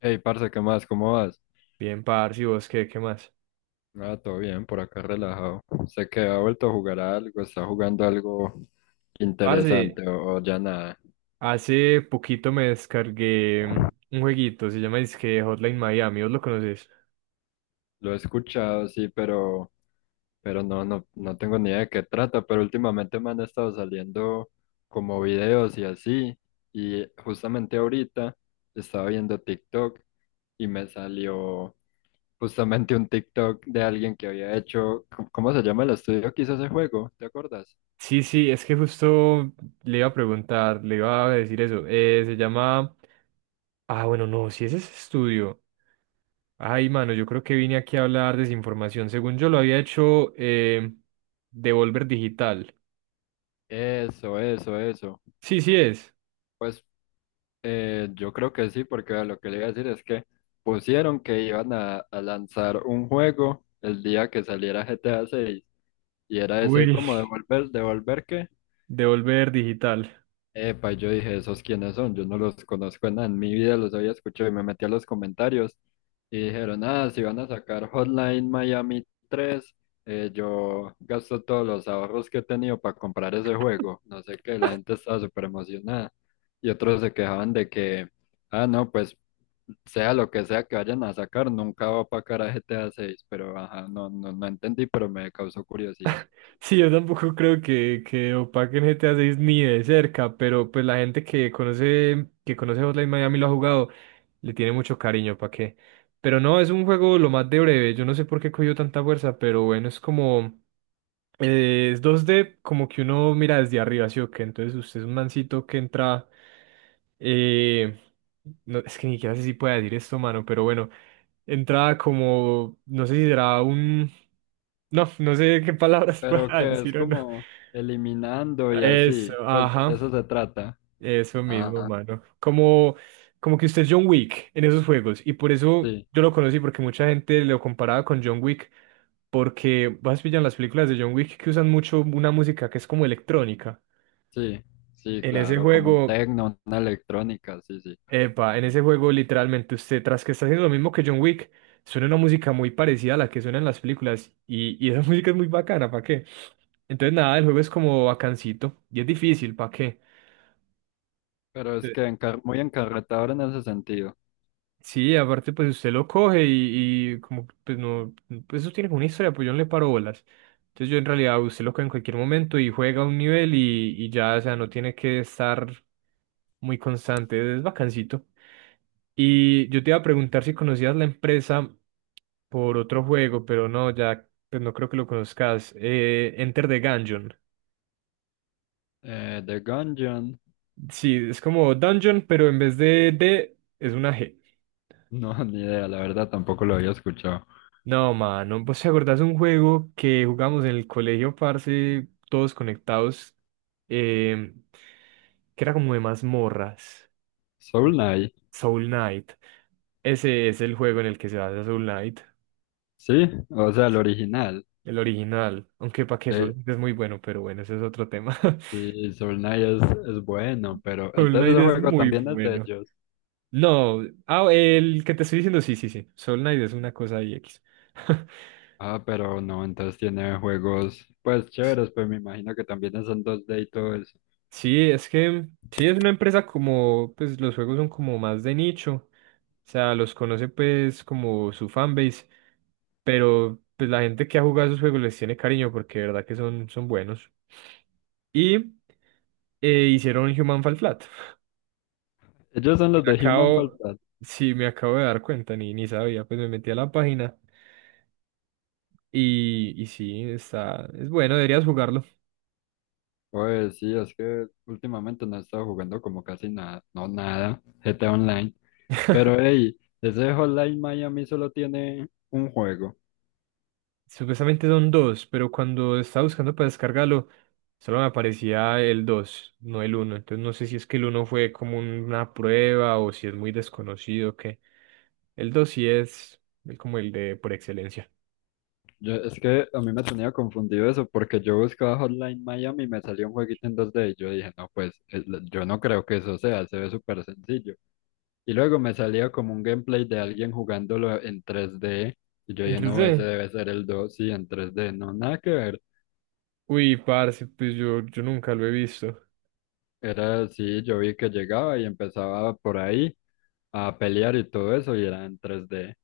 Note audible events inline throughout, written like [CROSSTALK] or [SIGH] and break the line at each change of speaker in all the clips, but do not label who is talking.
Hey, parce, ¿qué más? ¿Cómo vas?
Bien, parce, ¿y vos qué más?
Ah, todo bien, por acá relajado. ¿Sé que ha vuelto a jugar a algo? ¿Está jugando algo
Parce,
interesante o ya nada?
hace poquito me descargué un jueguito, se llama dizque Hotline Miami, ¿vos lo conoces?
Lo he escuchado, sí, pero no tengo ni idea de qué trata, pero últimamente me han estado saliendo como videos y así, y justamente ahorita estaba viendo TikTok y me salió justamente un TikTok de alguien que había hecho, ¿cómo se llama el estudio que hizo ese juego? ¿Te acuerdas?
Sí, sí, es que justo le iba a preguntar, le iba a decir eso. Se llama... Ah, bueno, no, si ese es estudio. Ay, mano, yo creo que vine aquí a hablar desinformación. Según yo lo había hecho, Devolver Digital.
Eso, eso, eso.
Sí, sí es.
Pues yo creo que sí, porque lo que le iba a decir es que pusieron que iban a lanzar un juego el día que saliera GTA 6 y era ese
Uy.
como
[LAUGHS]
devolver qué.
Devolver Digital.
Epa, y yo dije, ¿esos quiénes son? Yo no los conozco en nada, en mi vida los había escuchado y me metí a los comentarios y dijeron, ah, si van a sacar Hotline Miami tres, yo gasto todos los ahorros que he tenido para comprar ese juego. No sé qué, la gente estaba súper emocionada y otros se quejaban de que... Ah, no, pues sea lo que sea que vayan a sacar, nunca va para cara a GTA 6, pero ajá, no entendí, pero me causó curiosidad.
Sí, yo tampoco creo que opaquen GTA 6 ni de cerca, pero pues la gente que conoce Hotline Miami y lo ha jugado, le tiene mucho cariño, ¿para qué? Pero no, es un juego lo más de breve, yo no sé por qué cogió tanta fuerza, pero bueno, es como, es 2D como que uno mira desde arriba, ¿sí o qué? Entonces usted es un mancito que entra. eh, no, es que ni siquiera sé si pueda decir esto, mano, pero bueno. Entra como. No sé si será un. No, no sé qué palabras [LAUGHS]
Pero
pueda
que es
decir o no.
como eliminando y
Eso,
así, pues
ajá.
de eso se trata.
Eso mismo,
Ajá,
mano. Como que usted es John Wick en esos juegos. Y por eso
sí,
yo lo conocí, porque mucha gente lo comparaba con John Wick. Porque vas pillan las películas de John Wick que usan mucho una música que es como electrónica.
sí, sí,
En ese
claro, como un
juego,
techno, una electrónica, sí, sí.
en ese juego literalmente usted, tras que está haciendo lo mismo que John Wick, suena una música muy parecida a la que suena en las películas. Y esa [LAUGHS] música es muy bacana, ¿para qué? Entonces nada, el juego es como bacancito. Y es difícil, ¿para qué?
Pero es que muy encarretador en ese sentido.
Sí, aparte pues usted lo coge y como que, pues no, pues eso tiene como una historia, pues yo no le paro bolas. Entonces yo en realidad usted lo coge en cualquier momento y juega un nivel y ya, o sea, no tiene que estar muy constante, es bacancito. Y yo te iba a preguntar si conocías la empresa por otro juego, pero no, ya, pues no creo que lo conozcas. Enter the Gungeon.
The Gungeon,
Sí, es como Dungeon, pero en vez de D es una G.
no, [LAUGHS] ni idea, la verdad tampoco lo había escuchado.
No, mano, ¿vos te acordás de un juego que jugamos en el colegio, parce, todos conectados, eh, que era como de mazmorras? Mm.
Soul Knight,
Soul Knight. Ese es el juego en el que se basa Soul Knight,
sí, o sea, el original.
el original. Aunque para que Soul
Eh,
Knight es muy bueno, pero bueno, ese es otro tema. [LAUGHS]
Sí, es bueno, pero
Soul
entonces
Knight
el
es
juego
muy
también es de
bueno.
ellos.
No, el que te estoy diciendo, sí, sí, sí. Soul Knight es una cosa ahí X. [LAUGHS]
Ah, pero no, entonces tiene juegos pues chéveres, pues me imagino que también son 2D y todo eso.
Sí, es que sí es una empresa como, pues los juegos son como más de nicho, o sea, los conoce pues como su fanbase, pero pues la gente que ha jugado esos juegos les tiene cariño porque de verdad que son, son buenos. Y hicieron Human Fall Flat.
Ellos son los
Me
de Human Fall
acabo,
Flat.
sí, me acabo de dar cuenta, ni sabía, pues me metí a la página y sí, es bueno, deberías jugarlo.
Pues sí, es que últimamente no he estado jugando como casi nada, no nada, GTA Online. Pero hey, ese Hotline Miami solo tiene un juego.
Supuestamente son dos, pero cuando estaba buscando para descargarlo, solo me aparecía el 2 no el uno. Entonces no sé si es que el uno fue como una prueba o si es muy desconocido o qué. El 2 sí es el- como el de por excelencia.
Yo, es que a mí me tenía confundido eso, porque yo buscaba Hotline Miami y me salió un jueguito en 2D y yo dije, no, yo no creo que eso sea, se ve súper sencillo. Y luego me salía como un gameplay de alguien jugándolo en 3D y yo dije, no, ese
Entonces,
debe ser el 2 sí, en 3D no, nada que ver.
uy, parce, pues yo nunca lo he visto.
Era así, yo vi que llegaba y empezaba por ahí a pelear y todo eso y era en 3D.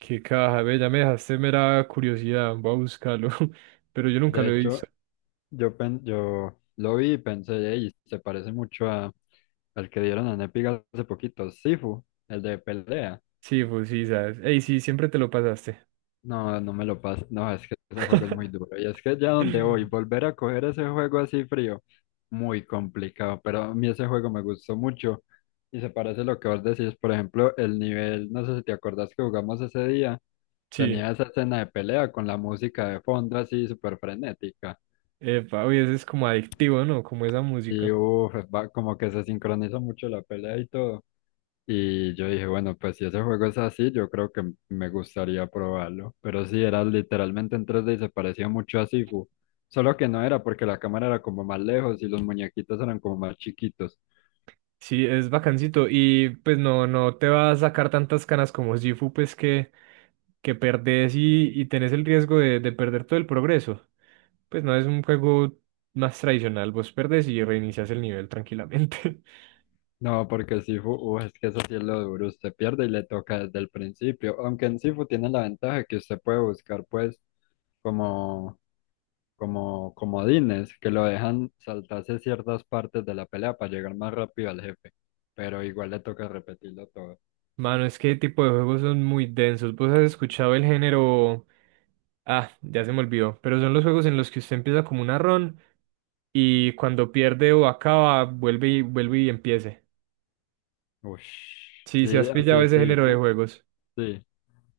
Qué caja, ve, ya me dejaste mera curiosidad, voy a buscarlo. [LAUGHS] Pero yo nunca
De
lo he visto.
hecho, yo lo vi y pensé, y se parece mucho el que dieron en Epic hace poquito, Sifu, el de pelea.
Sí, pues sí, sabes. Ey, sí, siempre te lo pasaste. [CLEARS THROAT]
No, no me lo paso. No, es que ese juego es muy duro. Y es que ya donde voy,
[LAUGHS]
volver a coger ese juego así frío, muy complicado. Pero a mí ese juego me gustó mucho. Y se parece a lo que vos decís, por ejemplo, el nivel, no sé si te acordás que jugamos ese día,
Sí,
tenía esa escena de pelea con la música de fondo así súper frenética.
epa, oye, eso es como adictivo, ¿no? Como esa
Y
música.
uff, como que se sincronizó mucho la pelea y todo. Y yo dije, bueno, pues si ese juego es así, yo creo que me gustaría probarlo. Pero sí, era literalmente en 3D y se parecía mucho a Sifu. Solo que no era porque la cámara era como más lejos y los muñequitos eran como más chiquitos.
Sí, es bacancito. Y pues no, no te va a sacar tantas canas como Sifu, pues que perdés, y tenés el riesgo de perder todo el progreso. Pues no es un juego más tradicional, vos perdés y reinicias el nivel tranquilamente.
No, porque Sifu, es que eso sí es lo duro. Usted pierde y le toca desde el principio. Aunque en Sifu tiene la ventaja que usted puede buscar, pues, como, como comodines que lo dejan saltarse ciertas partes de la pelea para llegar más rápido al jefe. Pero igual le toca repetirlo todo.
[LAUGHS] Mano, es que tipo de juegos son muy densos. Vos has escuchado el género. Ah, ya se me olvidó. Pero son los juegos en los que usted empieza como una run y cuando pierde o acaba, vuelve y vuelve y empiece.
Uy,
Sí, si
sí,
has
así,
pillado ese
así,
género de
fu,
juegos.
sí.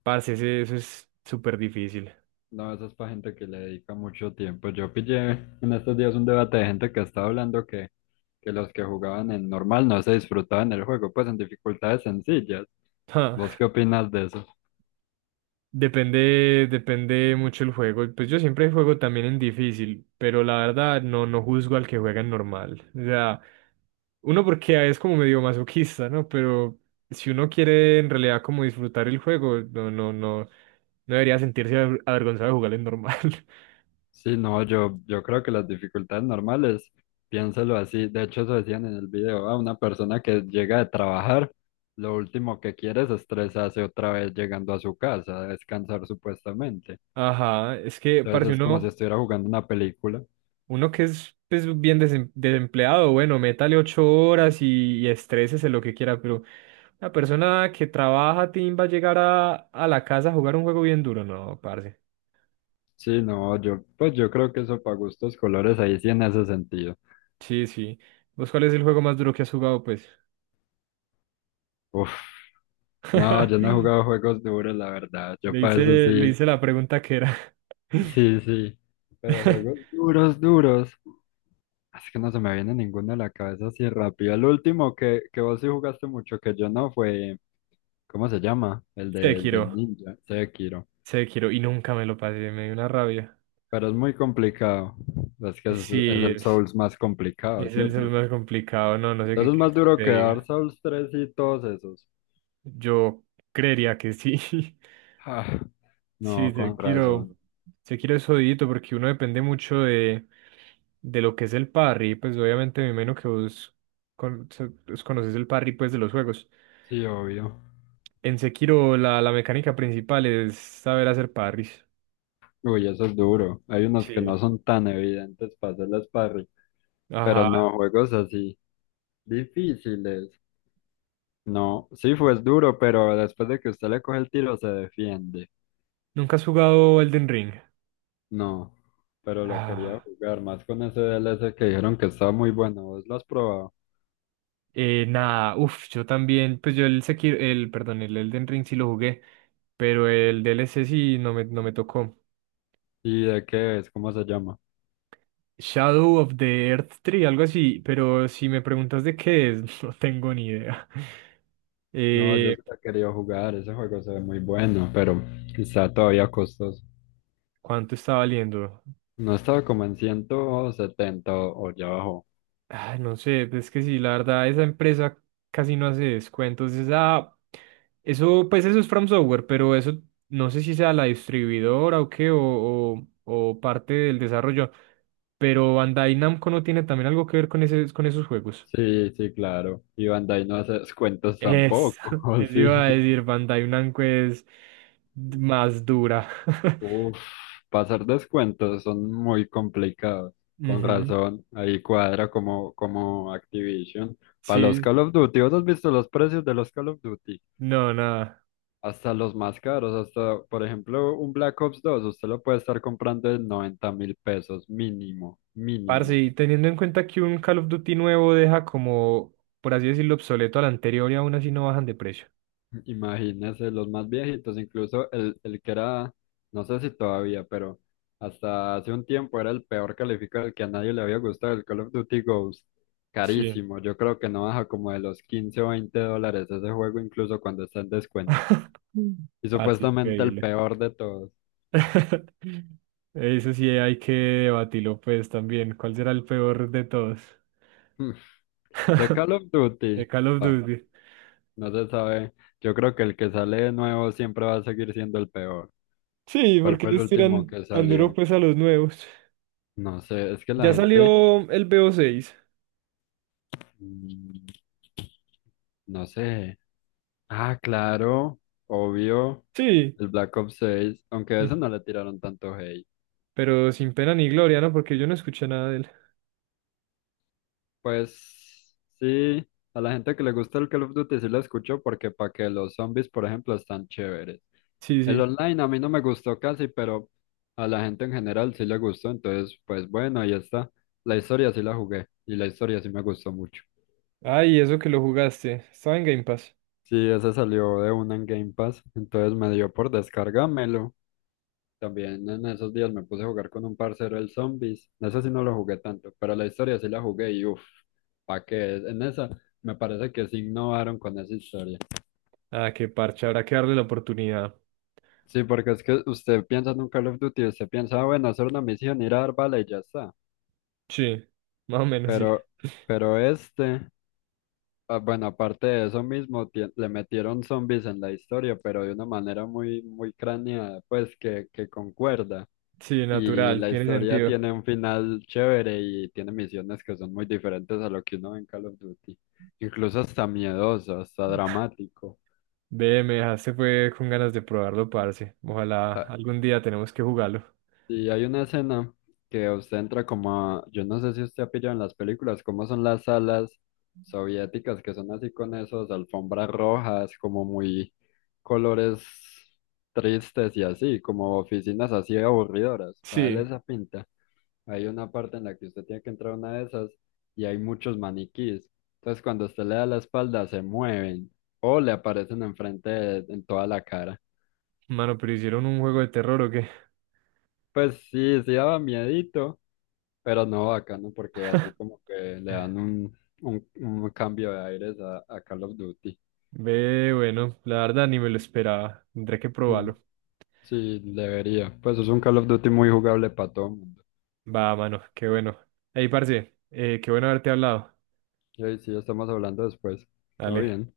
Parce, ese- eso es súper difícil.
No, eso es para gente que le dedica mucho tiempo. Yo pillé [LAUGHS] en estos días un debate de gente que estaba hablando que los que jugaban en normal no se disfrutaban el juego, pues en dificultades sencillas.
Ja,
¿Vos qué opinas de eso?
Depende mucho el juego. Pues yo siempre juego también en difícil, pero la verdad no, no juzgo al que juega en normal. O sea, uno porque es como medio masoquista, ¿no? Pero si uno quiere en realidad como disfrutar el juego, no, no, no, no debería sentirse avergonzado de jugar en normal.
Sí, no, yo creo que las dificultades normales, piénselo así. De hecho, eso decían en el video, a una persona que llega de trabajar, lo último que quiere es estresarse otra vez llegando a su casa, a descansar supuestamente.
[LAUGHS] Ajá, es que parce,
Entonces es como si
uno,
estuviera jugando una película.
uno que es pues, bien desempleado, bueno, métale 8 horas y estrésese lo que quiera, pero la persona que trabaja, Tim, va a llegar a la casa a jugar un juego bien duro. No, parce.
Sí, no, yo, pues yo creo que eso para gustos colores ahí sí en ese sentido.
Sí, sí. ¿Vos cuál es el juego más duro que has jugado, pues?
Uf, no, yo no he
[LAUGHS]
jugado juegos duros, la verdad. Yo
Le
para
hice,
eso
le
sí,
hice la pregunta que era.
sí, sí. Pero juegos
[LAUGHS]
duros, duros. Es que no se me viene ninguno a la cabeza así rápido. El último que vos sí jugaste mucho, que yo no, fue, ¿cómo se llama? El del
Sekiro.
ninja, Sekiro.
Sekiro. Y nunca me lo pasé. Me dio una rabia.
Pero es muy complicado. Es que es
Sí,
el
es,
Souls más complicado,
es el ser
¿cierto?
más complicado. No, no sé qué
Entonces es más
quieres que
duro
te
que Dark
diga.
Souls 3 y todos esos.
Yo creería que sí. [LAUGHS]
Ah,
Sí,
no, con
Sekiro,
razón.
Sekiro es jodidito porque uno depende mucho de lo que es el parry, pues obviamente me imagino que vos pues, conoces el parry pues de los juegos.
Sí, obvio.
En Sekiro la mecánica principal es saber hacer parries.
Uy, eso es duro. Hay unos que no
Sí.
son tan evidentes para hacer las parry, pero
Ajá.
no, juegos así, difíciles. No, sí fue duro, pero después de que usted le coge el tiro se defiende.
¿Nunca has jugado Elden Ring?
No, pero lo quería
Ah,
jugar más con ese DLC que dijeron que está muy bueno. ¿Vos lo has probado?
nada, uff, yo también, pues yo, el Sekiro, el, perdón, el Elden Ring sí lo jugué, pero el DLC sí no me tocó.
¿Y de qué es? ¿Cómo se llama?
Shadow of the Earth Tree, algo así, pero si me preguntas de qué es, [LAUGHS] no tengo ni idea.
No, yo
Eh,
sí lo he querido jugar. Ese juego se ve muy bueno, pero está todavía costoso.
¿Cuánto está valiendo?
No estaba como en 170 o ya abajo.
Ah, no sé, es que sí, la verdad, esa empresa casi no hace descuentos. Eso, pues eso es From Software, pero eso no sé si sea la distribuidora o qué, o parte del desarrollo. Pero Bandai Namco no tiene también algo que ver con esos juegos.
Sí, sí, claro. Y Bandai no hace descuentos
Es, [LAUGHS]
tampoco, [LAUGHS] ¿o
eso iba
sí?
a decir, Pantay Blanco es más dura. [LAUGHS]
Uf, pasar descuentos son muy complicados. Con
Ujú,
razón, ahí cuadra como Activision. Para los
sí,
Call of Duty, ¿vos has visto los precios de los Call of Duty?
no, nada.
Hasta los más caros, hasta, por ejemplo, un Black Ops 2 usted lo puede estar comprando en 90.000 pesos, mínimo,
Parce,
mínimo.
y teniendo en cuenta que un Call of Duty nuevo deja como, por así decirlo, obsoleto al anterior y aún así no bajan de precio.
[LAUGHS] Imagínese, los más viejitos, incluso el que era, no sé si todavía, pero hasta hace un tiempo era el peor calificado, el que a nadie le había gustado, el Call of Duty Ghost.
Sí.
Carísimo, yo creo que no baja como de los 15 o 20 dólares ese juego, incluso cuando está en descuento.
[LAUGHS] Mm.
Y
Parce,
supuestamente el
increíble.
peor de todos. [LAUGHS]
[LAUGHS] Eso sí hay que debatirlo, pues, también. ¿Cuál será el peor de todos?
Hmm, de Call of
De
Duty,
Call of
ah,
Duty.
no se sabe. Yo creo que el que sale de nuevo siempre va a seguir siendo el peor.
Sí,
¿Cuál
porque
fue el
les
último
tiran
que
tan duro,
salió?
pues, a los nuevos?
No sé, es que la
Ya
gente.
salió el BO6.
Mm, no sé. Ah, claro, obvio.
Sí.
El Black Ops 6, aunque a
Mm,
ese no le tiraron tanto hate.
Pero sin pena ni gloria, ¿no? Porque yo no escuché nada de él.
Pues sí, a la gente que le gusta el Call of Duty sí lo escucho porque para que los zombies, por ejemplo, están chéveres.
Sí,
El
sí.
online a mí no me gustó casi, pero a la gente en general sí le gustó, entonces pues bueno, ahí está. La historia sí la jugué y la historia sí me gustó mucho.
Ay, eso que lo jugaste. Estaba en Game Pass.
Sí, ese salió de una en Game Pass, entonces me dio por descargármelo. También en esos días me puse a jugar con un parcero el Zombies. En esa sí no lo jugué tanto, pero la historia sí la jugué y uff, ¿pa' qué? En esa me parece que sí innovaron con esa historia.
Ah, qué parche. Habrá que darle la oportunidad.
Sí, porque es que usted piensa en un Call of Duty, usted piensa, "Ah, bueno, hacer una misión, ir a dar bala y ya está".
Sí. Más o menos sí.
Pero, pero este, ah, bueno, aparte de eso mismo, le metieron zombies en la historia, pero de una manera muy craneada, pues que concuerda.
Sí,
Y
natural.
la
Tiene
historia
sentido.
tiene un final chévere y tiene misiones que son muy diferentes a lo que uno ve en Call of Duty. Incluso hasta miedoso, hasta dramático.
Ve, me dejaste fue con ganas de probarlo, parce. Ojalá
Ah,
algún día tenemos que jugarlo.
y hay una escena que usted entra como yo no sé si usted ha pillado en las películas, cómo son las salas soviéticas que son así con esos alfombras rojas, como muy colores tristes y así, como oficinas así aburridoras, para darle
Sí.
esa pinta. Hay una parte en la que usted tiene que entrar a una de esas y hay muchos maniquís. Entonces, cuando usted le da la espalda, se mueven o le aparecen en toda la cara.
Mano, ¿pero hicieron un juego de terror o qué?
Pues sí, sí daba miedito, pero no bacano porque así
[LAUGHS]
como que le dan un cambio de aires a Call of Duty.
Ve, bueno, la verdad ni me lo esperaba. Tendré que
Mm,
probarlo.
sí, debería. Pues es un Call of Duty muy jugable para todo el mundo.
Va, mano, qué bueno. Ey, parce, qué bueno haberte hablado.
Y ahí sí, estamos hablando después. Todo
Dale.
bien.